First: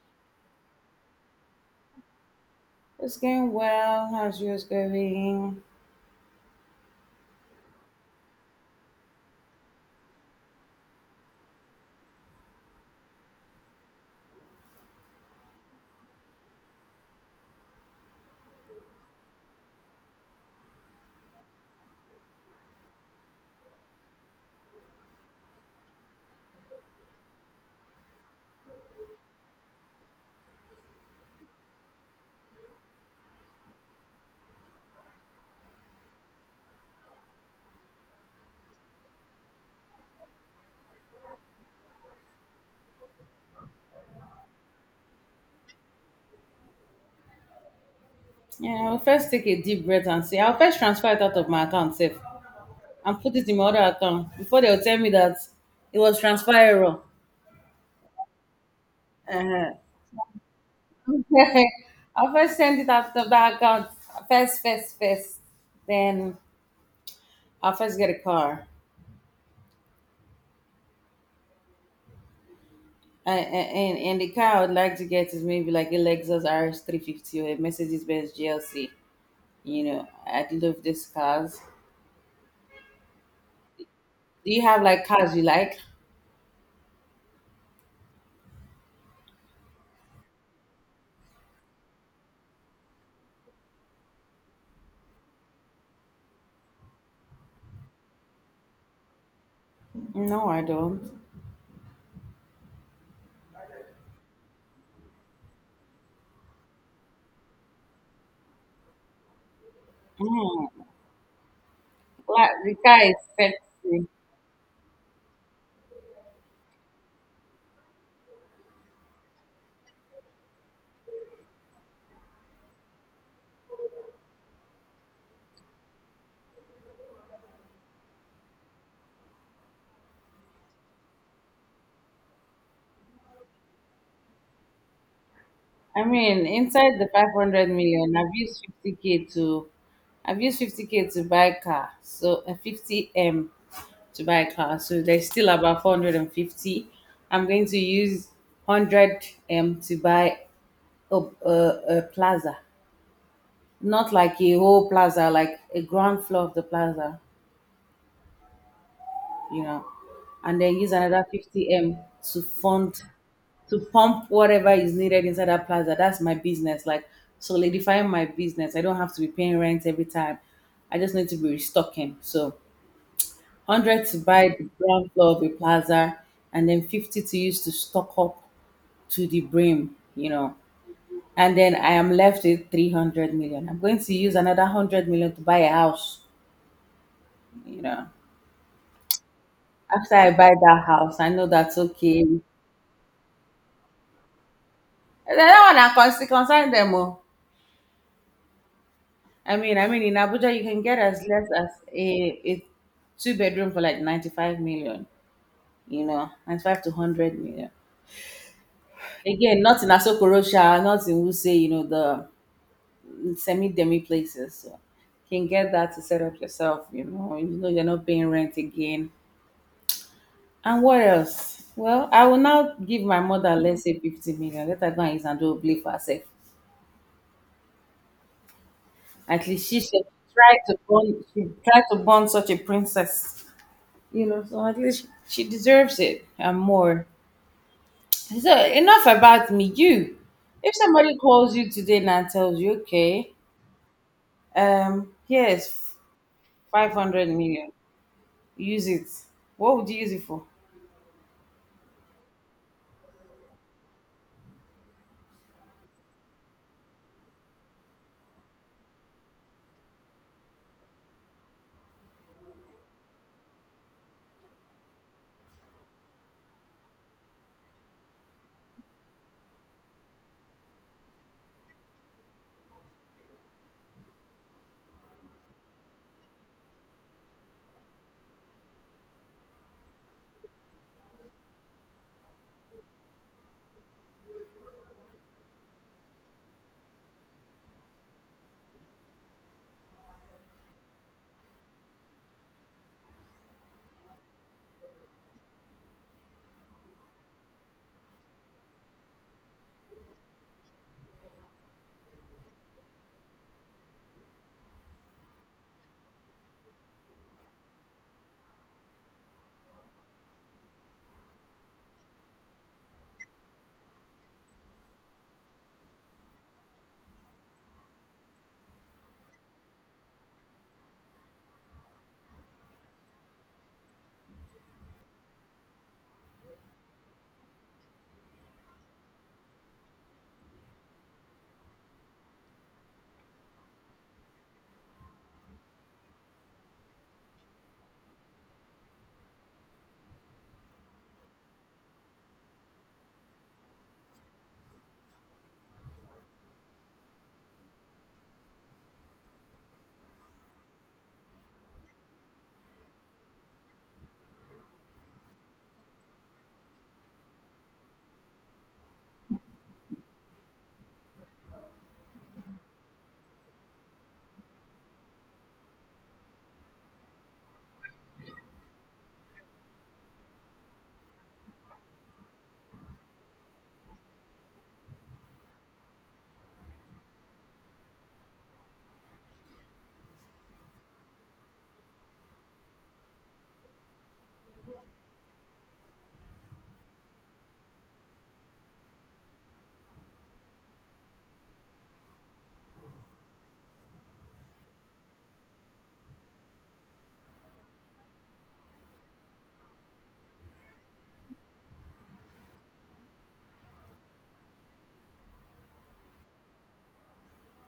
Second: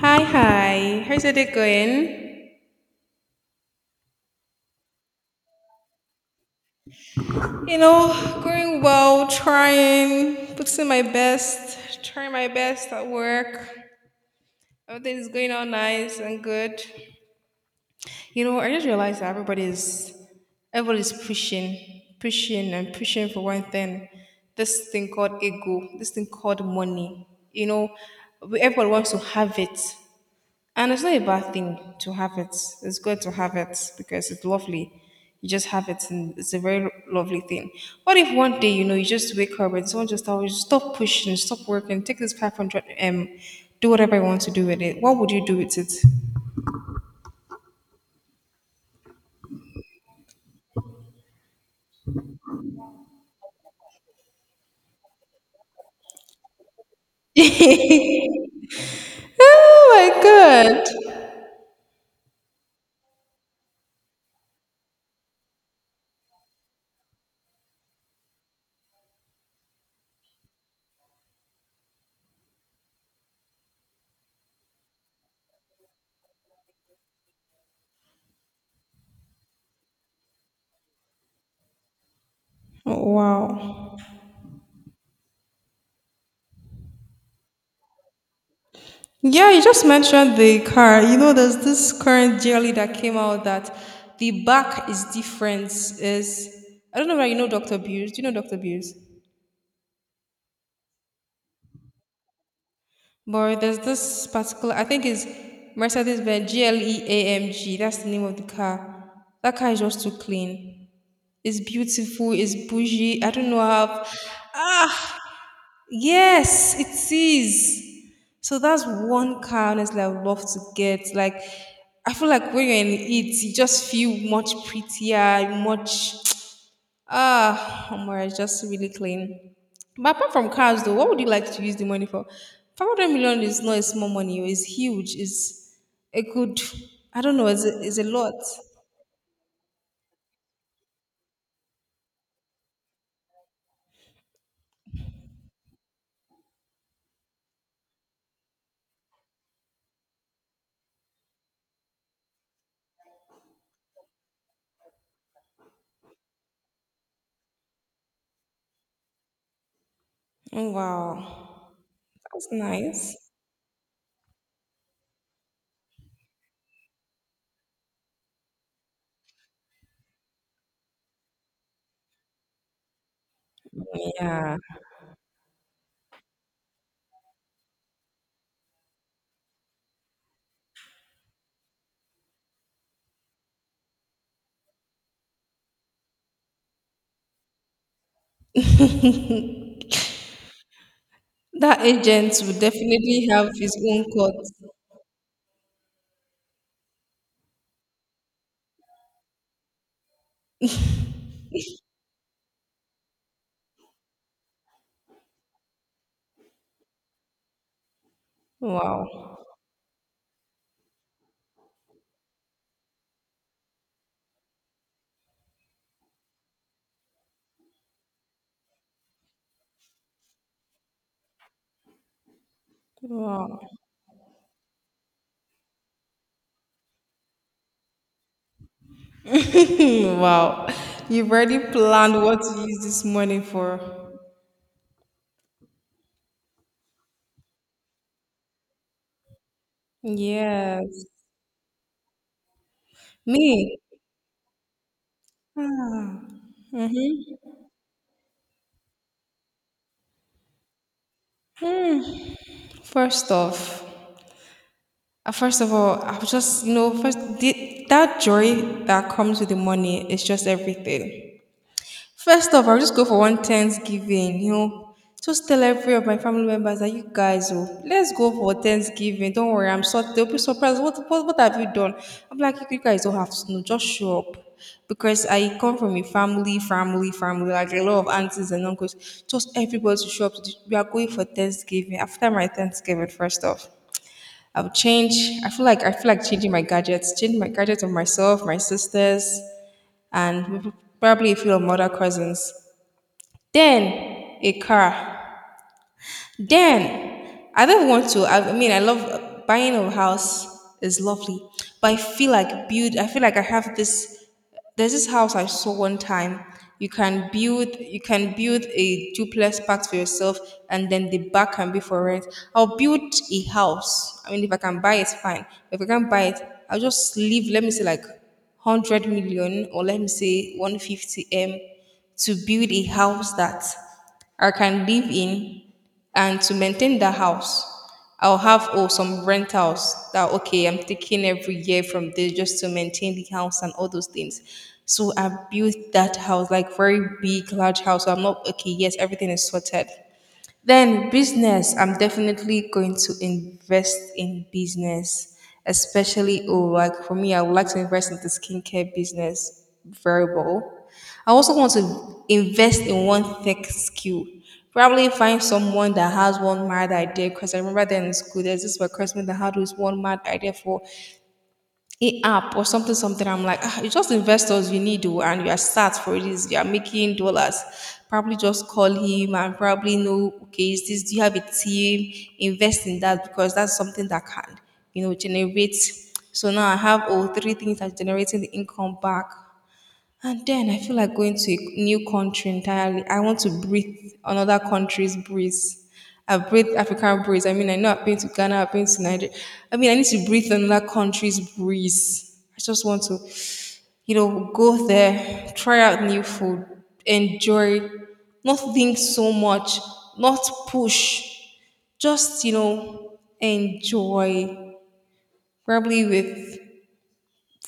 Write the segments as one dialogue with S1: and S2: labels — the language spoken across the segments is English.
S1: Hi, hi. How's your day going?
S2: It's going well. How's yours going?
S1: You know, Going well, trying, putting my best, trying my best at work. Everything is going on nice and good. I just realized that everybody's pushing, pushing and pushing for one thing. This thing called ego, this thing called money. You know, Everybody wants to have it. And it's not a bad thing to have it. It's good to have it because it's lovely. You just have it, and it's a very lovely thing. What if one day, you just wake up and someone just tells you, stop pushing, stop working, take this 500 M, do whatever you want to do with it? What would you do with it?
S2: Yeah, I'll first take a deep breath and see. I'll first transfer it out of my account safe and put it in my other account before they'll tell me that it was transfer error.
S1: Oh
S2: Uh-huh.
S1: my God.
S2: I'll first send it out of that account. First, first, first. Then I'll first get a car. And the car I would like to get is maybe like a Lexus RS350 or a Mercedes Benz GLC. You know, I love these cars.
S1: Oh, wow.
S2: Do you have like cars you like?
S1: Yeah, you just mentioned the car. There's this current jelly that came out that the back is different. Is I don't know whether you know Dr. Beers. Do you know Dr. Beers?
S2: No, I don't.
S1: But there's this particular. I think it's Mercedes Benz GLE AMG. That's the name of the car. That car is just too
S2: Mm.
S1: clean. It's beautiful.
S2: Like
S1: It's
S2: the car is
S1: bougie. I don't know how.
S2: sexy.
S1: Yes, it is. So that's one car honestly I would love to get. Like I feel like when you're in it, you just feel much prettier, much oh my, it's just really clean. But apart from cars though, what would you like to use the money for? 500 million is not a small money, oh, it's huge, it's
S2: I
S1: a
S2: mean,
S1: good
S2: inside the
S1: I don't know, it's
S2: 500
S1: a, it's a
S2: million,
S1: lot.
S2: I've used 50k to buy a car. So a 50m to buy a car. So there's still about 450. I'm going to use 100m to buy a, a, a plaza. Not like a whole plaza, like a ground floor of the plaza. you know, and
S1: Oh,
S2: then use another
S1: wow.
S2: 50M to
S1: That's
S2: fund
S1: nice.
S2: to pump whatever is needed inside that plaza. That's my business, like solidifying my business. I don't have to be paying rent every time. I just need to be restocking. So 100 to
S1: Yeah.
S2: buy the ground floor of a plaza and then 50 to use to stock up to the brim. And then I am left with 300 million. I'm going to use another 100 million to buy a house, you know. After I buy that house, I know that's
S1: That agent
S2: okay.
S1: will definitely have his own court.
S2: Eh, that one I concern concern them oh. I mean, in Abuja you can get as less as a two bedroom for like 95 million, you know, 95 to 100 million.
S1: Wow.
S2: Again, not in Asokorosha, not in Wuse, the semi demi places. So you can get that to set up yourself, you know you're not paying rent again. And what else? Well, I will now give my mother
S1: Wow.
S2: let's say 50 million. Let her go and use and do a for herself. At least she should try
S1: Wow.
S2: to bond.
S1: You've
S2: She
S1: already
S2: tried to
S1: planned
S2: bond
S1: what
S2: such a
S1: to use this money
S2: princess.
S1: for.
S2: So at least she deserves it and more. So enough about me. You, if
S1: Yes.
S2: somebody calls you today and tells you, okay,
S1: Me.
S2: here's 500 million, use it. What would you use it for?
S1: First off, first of all, I was just, that joy that comes with the money is just everything. First off, I'll just go for one Thanksgiving, just tell every of my family members that you guys, oh, let's go for Thanksgiving. Don't worry, I'm sorry. They'll be surprised. What have you done? I'm like, you guys don't have to know. Just show up. Because I come from a family, like a lot of aunties and uncles. Just everybody to show up. We are going for Thanksgiving. After my Thanksgiving, first off. I'll change. I feel like changing my gadgets of myself, my sisters, and probably a few of my other cousins. Then, a car. Then I don't want to. I mean, I love buying a house is lovely, but I feel like build. I feel like I have this. There's this house I saw one time. You can build a duplex part for yourself, and then the back can be for rent. I'll build a house. I mean, if I can buy it, fine. If I can't buy it, I'll just leave. Let me say like 100 million, or let me say 150 m, to build a house that I can live in and to maintain that house, I'll have some rentals that okay I'm taking every year from this just to maintain the house and all those things. So I built that house like very big, large house. So I'm not okay. Yes, everything is sorted. Then business, I'm definitely going to invest in business, especially like for me, I would like to invest in the skincare business variable. I also want to invest in one tech skill. Probably find someone that has one mad idea because I remember then in school there's this one classmate that had this one mad idea for a app or something I'm like it's just investors you need to and you are start for this you are making dollars probably just call him and probably know okay is this do you have a team invest in that because that's something that can generate so now I have all three things that generating the income back and then I feel like going to a new country entirely. I want to breathe another country's breeze. I've breathed African breeze. I mean, I know I've been to Ghana, I've been to Nigeria. I mean, I need to breathe another country's breeze. I just want to, go there, try out new food, enjoy, not think so much, not push, just, enjoy. Probably with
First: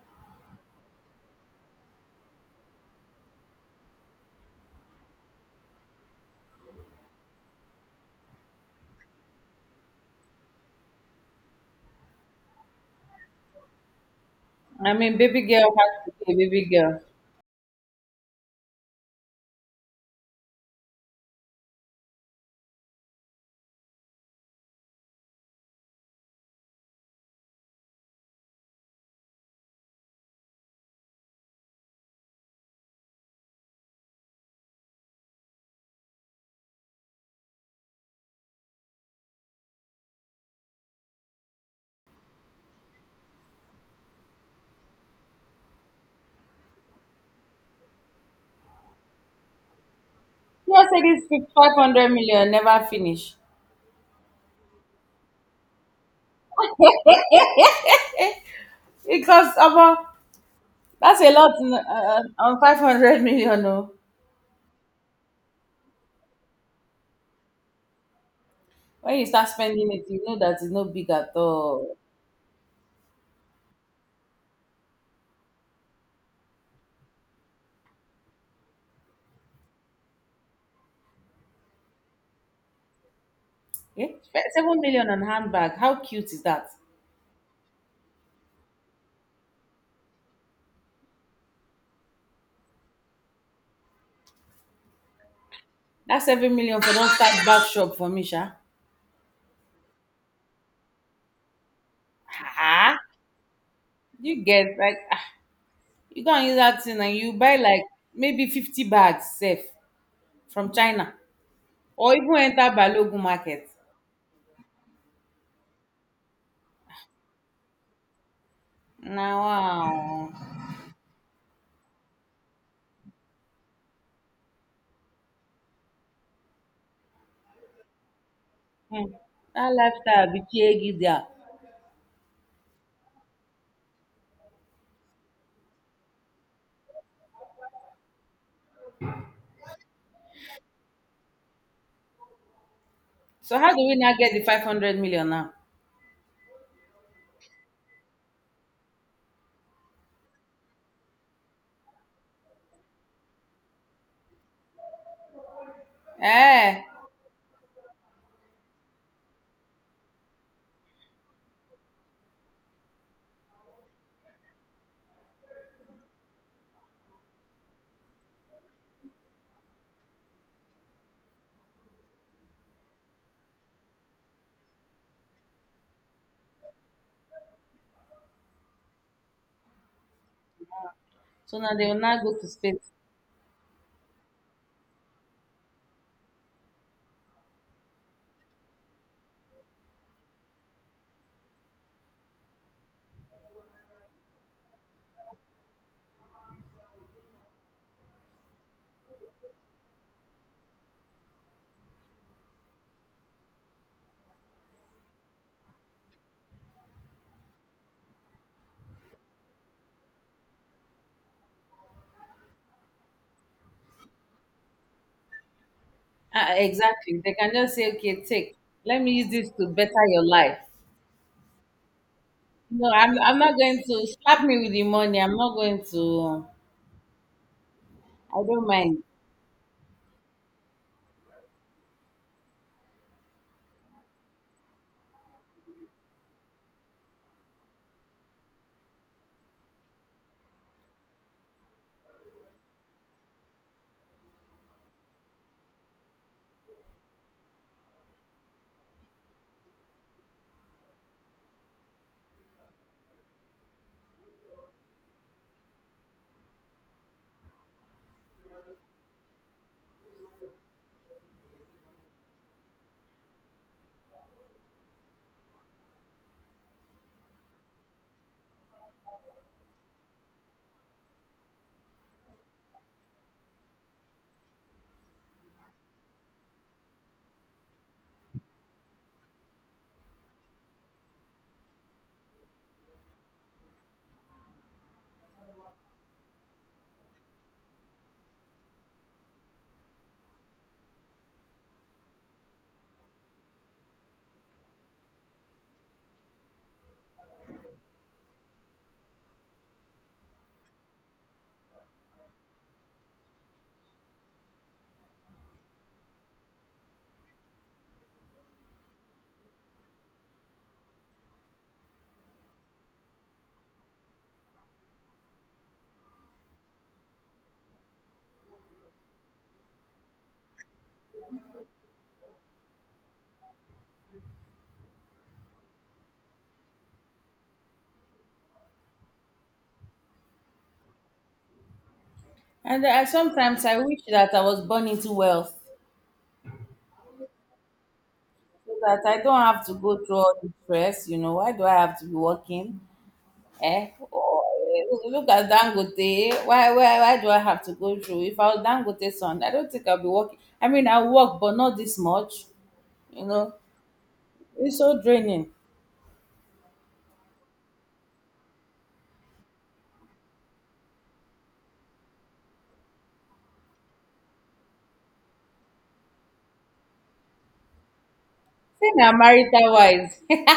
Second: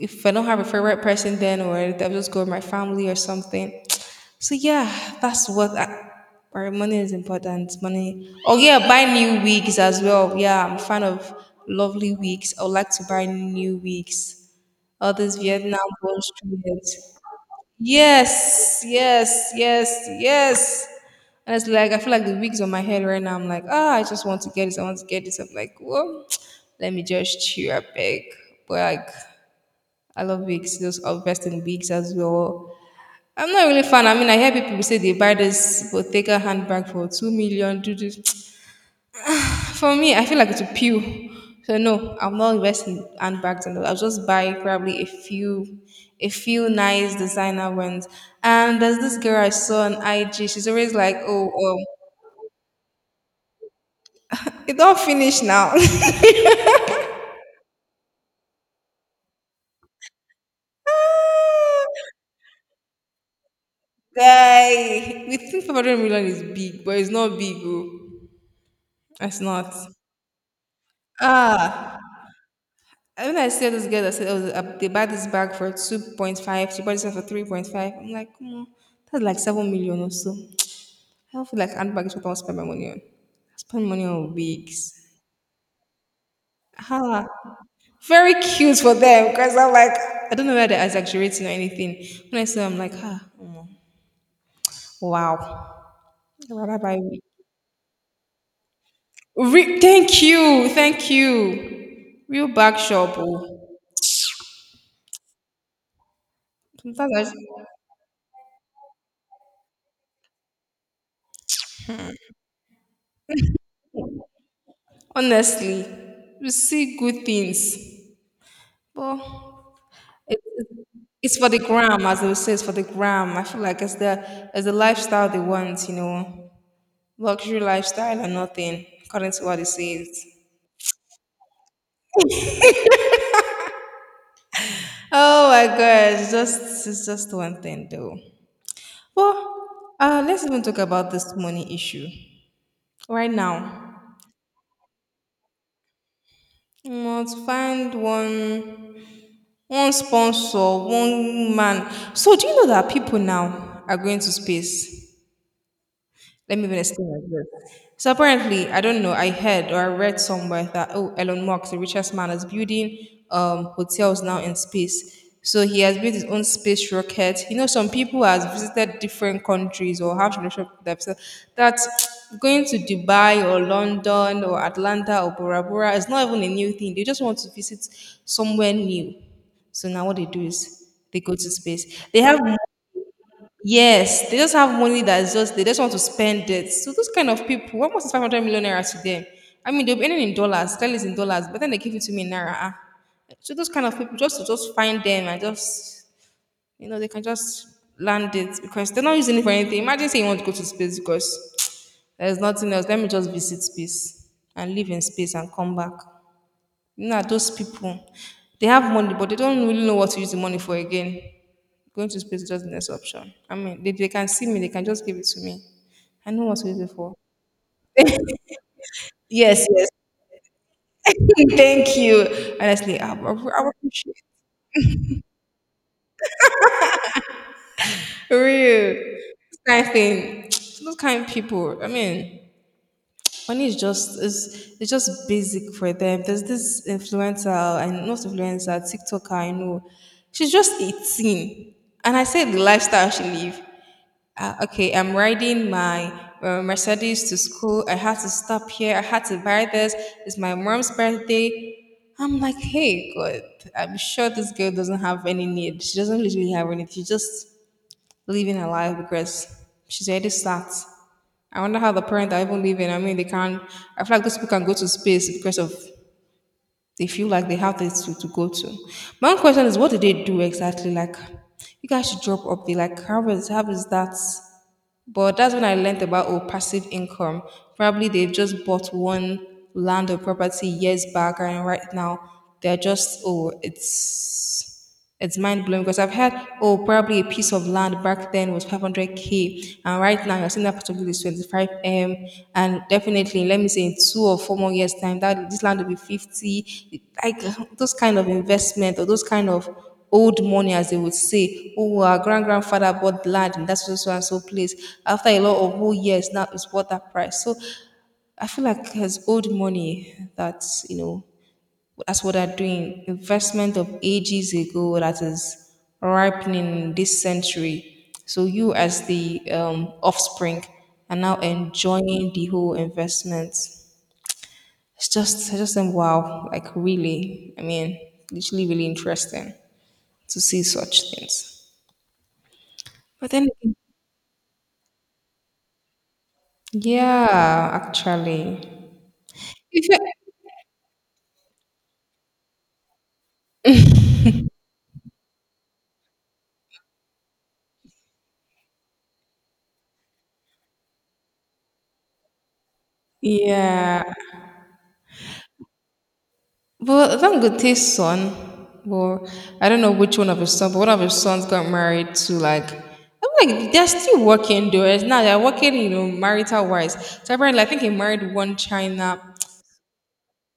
S1: if I don't have a favorite person then or I'll just go with my family or something. So yeah, that's what I, or money is important. Money. Oh yeah, buy new wigs as well. Yeah, I'm a fan of lovely wigs. I would like to buy new wigs.
S2: I
S1: All
S2: mean,
S1: these
S2: baby girl
S1: Vietnam
S2: has to
S1: bush
S2: be a baby
S1: wigs.
S2: girl.
S1: Yes, yes, yes, yes. And it's like I feel like the wigs on my head right now. I'm like, I just want to get this. I want to get this. I'm like, well, let me just cheer up, beg. Like I love wigs, those invest in wigs as well. I'm not really fan. I mean, I hear people say they buy this Bottega handbag for 2 million. Do this. For me, I feel like it's a pew. So no, I'm not investing in handbags and all. I'll just buy probably a few, nice designer ones. And there's this girl I saw on IG. She's
S2: You all
S1: always
S2: said
S1: like,
S2: this
S1: oh,
S2: five hundred million never finish.
S1: it all finished now.
S2: Because about that's a lot on 500 million. No.
S1: Guy, we think 500 million is big, but it's not big. Oh.
S2: When you
S1: It's
S2: start
S1: not.
S2: spending it, you know that it's not big at all.
S1: Ah, and when I saw this girl that said, oh, they bought this bag for 2.5, she bought this one for 3.5. I'm like, come on, that's like 7 million or so. I don't feel like handbag is what I want to spend my money on. I spend money
S2: Okay?
S1: on
S2: Seven
S1: wigs.
S2: million on handbag. How cute is that?
S1: Ah, very cute for them because I'm like, I don't know whether they're exaggerating or anything. When I see, them, I'm like, ah, wow.
S2: That's
S1: I'd
S2: seven
S1: rather
S2: million for
S1: buy
S2: don't
S1: wig.
S2: start back shop for me, Sha.
S1: Thank you, thank you. Real bag
S2: Ah,
S1: shop, oh.
S2: you get like ah, you go and use that thing
S1: Sometimes
S2: and
S1: I
S2: you
S1: just-
S2: buy like maybe 50 bags safe from China or even enter Balogun market.
S1: honestly, you see good things. But
S2: Now, wow,
S1: it's for the gram, as they would say, it's for the gram. I feel like it's the lifestyle they want, luxury lifestyle or nothing,
S2: hmm.
S1: according to what it
S2: That
S1: says.
S2: lifestyle be chegi there.
S1: Oh my God, it's just one thing though. Well, let's even talk about this money issue right
S2: So how do we
S1: now.
S2: now get the 500 million now?
S1: To find one sponsor, one man. So do you know that people now are going to space? Let me even
S2: Eh,
S1: explain like this. So apparently, I don't know, I heard or I read somewhere that oh, Elon Musk, the richest man, is building hotels now in space. So he has built his own space rocket. Some people has visited different countries or have relationship with them. So that's going to Dubai or London or Atlanta or Bora Bora is not even a new thing. They just want to visit somewhere new. So now what they do is they go to
S2: so now they will
S1: space. They
S2: now go
S1: have
S2: to space.
S1: Yes, they just have money that's just they just want to spend it. So those kind of people, what was 500 million naira to them? I mean, they'll be earning in dollars, clearly it's in dollars, but then they give it to me in naira. Ah. So those kind of people, just to just find them and just they can just land it because they're not using it for anything. Imagine saying you want to go to space because there's nothing else. Let me just visit space and live in space and come back. Nah, those people, they have money, but they don't really know what to use the money for again. Going to space is just the next option. I mean, they can see me, they can just give it to me. I know
S2: Uh,
S1: what to use it for.
S2: exactly. They can just say, okay, take, let me use this
S1: Yes,
S2: to
S1: yes.
S2: better your life.
S1: Thank you.
S2: No,
S1: Honestly, I,
S2: I'm,
S1: I,
S2: I'm not
S1: I
S2: going to
S1: appreciate it.
S2: slap me with the money. I'm not going to, I
S1: For
S2: don't
S1: real.
S2: mind.
S1: This kind of thing. Those kind of people. I mean, money is just is it's just basic for them. There's this influencer and not influencer, TikToker I know. She's just 18. And I said the lifestyle she live. Okay, I'm riding my Mercedes to school. I had to stop here. I had to buy this. It's my mom's birthday. I'm like, hey, God, I'm sure this girl doesn't have any need. She doesn't literally have anything. She's just living her life because she's already sacked. I wonder how the parents are even living. I mean, they can't. I feel like those people can go to space because of they feel like they have this to go to. My own question is, what do they do exactly? Like, you guys should drop up there. Like, how is that? But that's when I learned about oh, passive income. Probably they've just bought one land or property years back, and right now they're just oh, it's mind blowing because I've had oh, probably a piece of land back then was 500K, and right now you're seeing that particular is 25M, and definitely let me say in two or four more years time that this land will be 50. Like those kind of investment or those kind of old money, as they would say, oh, our grand grandfather bought land in that so so and so place. After a lot of oh years, now it's worth that price. So I feel like as old money, that's you know that's what they're doing. Investment of ages ago that is ripening this century. So you as the offspring are now enjoying the whole investment. It's just, I just think wow, like really. I mean, literally really interesting to see such things.
S2: And
S1: But then
S2: sometimes I wish that I was born into wealth
S1: yeah, actually.
S2: so that I don't have to
S1: If I
S2: go through all the stress. You know, why do I have to be working? Eh? Oh, eh, look at Dangote. Why do I have to go through? If I was Dangote's son, I don't think I'll be working. I mean, I work, but not this much. You know,
S1: yeah.
S2: it's so draining.
S1: But thank good his son. Well, I don't know which one of his sons, but one of his sons got married to, like, I'm like they're still working though. It's not they're working, you know, marital wise. So apparently I think he married one
S2: Say na
S1: China.
S2: marital wise.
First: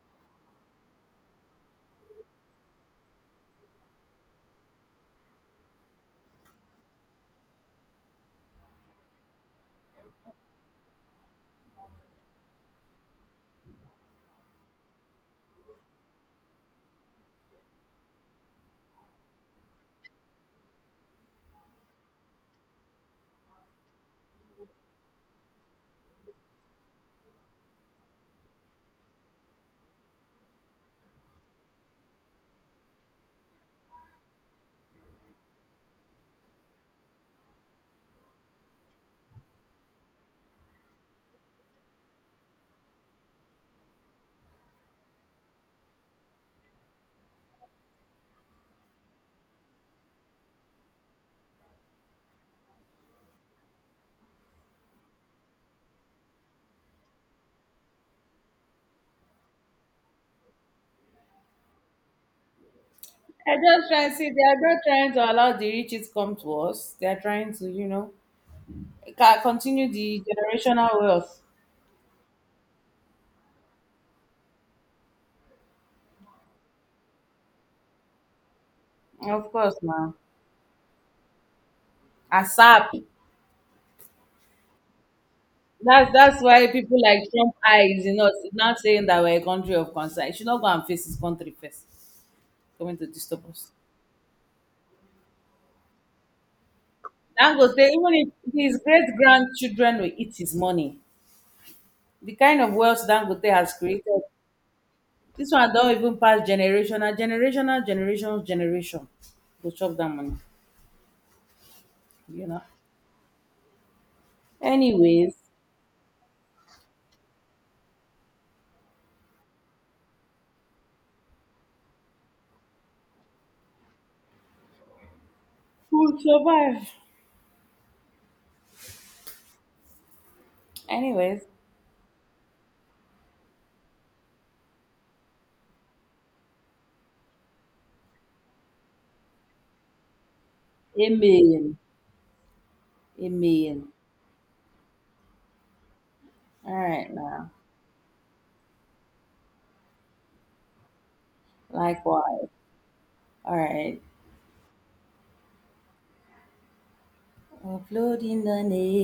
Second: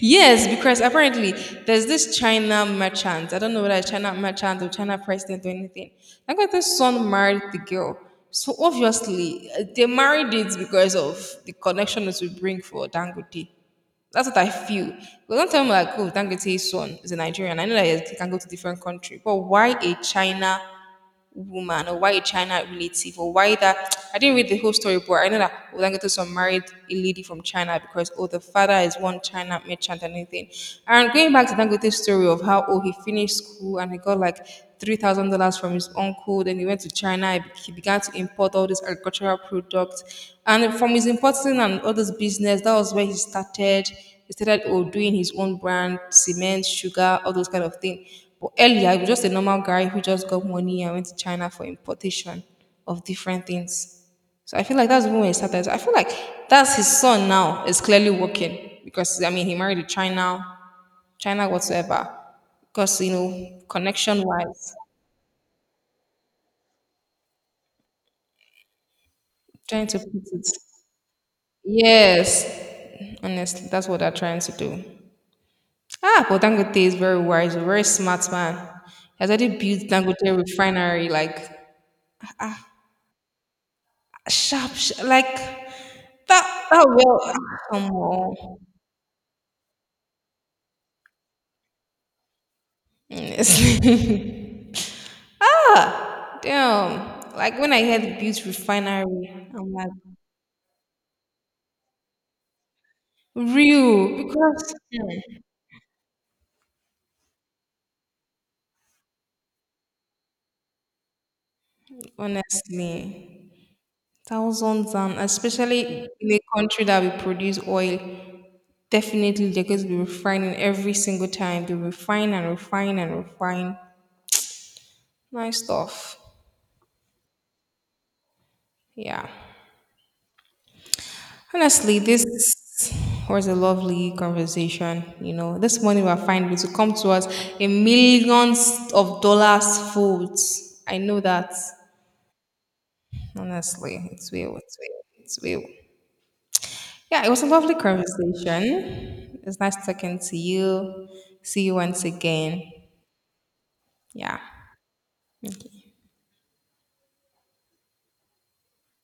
S1: Yes, because apparently there's this China merchant. I don't know whether it's China merchant or China president or anything. I got the son married the girl. So obviously they married it because of the connection it will bring for Dangote. That's what I feel. But don't tell me like, oh, Dangote's son is a Nigerian. I know that he can go to different country, but why a China woman or why a China relative or why that I didn't read the whole story, but I know that Olangotoso married a lady from China because oh the father is one China merchant and anything. And going back to Dangote's story of how oh he finished school and he got like $3,000 from his uncle, then he went to China, he began to import all these agricultural products. And from his importing and all this business, that was where he started oh, doing his own brand, cement, sugar, all those kind of things. But earlier, he was just a normal guy who just got money and went to China for importation of different things. So I feel like that's when he started. So I feel like that's his son now is clearly working because I mean he married a China, China whatsoever. Because you
S2: I
S1: know
S2: just try and
S1: connection
S2: see they are
S1: wise,
S2: not trying to allow the riches come to us. They are trying to, you know,
S1: trying
S2: continue
S1: to
S2: the
S1: put it.
S2: generational wealth.
S1: Yes, honestly, that's what they're trying to do. Ah, but Dangote is very wise, a very smart man. He has
S2: Of
S1: already
S2: course,
S1: built
S2: now
S1: Dangote refinery, like
S2: ASAP.
S1: sharp, like
S2: That's
S1: that.
S2: why
S1: Oh
S2: people
S1: well,
S2: like Trump
S1: ah, come
S2: eyes, is
S1: on.
S2: not saying that we're a country of concern. He should not go and face his country first. He's coming to disturb us.
S1: Honestly. ah, damn. Like when I
S2: Dangote, even
S1: heard
S2: if
S1: built
S2: his great
S1: refinery, I'm like
S2: grandchildren will eat his money, the kind of wealth Dangote has created.
S1: real because hmm,
S2: This one don even pass generation, na generational generations generation go chop that money, you know.
S1: honestly, thousands and
S2: Anyways,
S1: especially in a country that we produce oil, definitely they're going to be refining every single time. They refine and refine and refine. Nice
S2: who
S1: stuff.
S2: survive.
S1: Yeah.
S2: Anyways,
S1: Honestly, this was a lovely conversation. You know, this money we're finding to come to us in millions of dollars foods. I know that.
S2: amen, amen.
S1: Honestly, it's will, it's will, it's will.
S2: Alright
S1: Yeah, it was a
S2: now,
S1: lovely conversation. It's nice talking to you. See you once
S2: likewise.
S1: again.
S2: Alright,
S1: Yeah. Okay.
S2: uploading the name.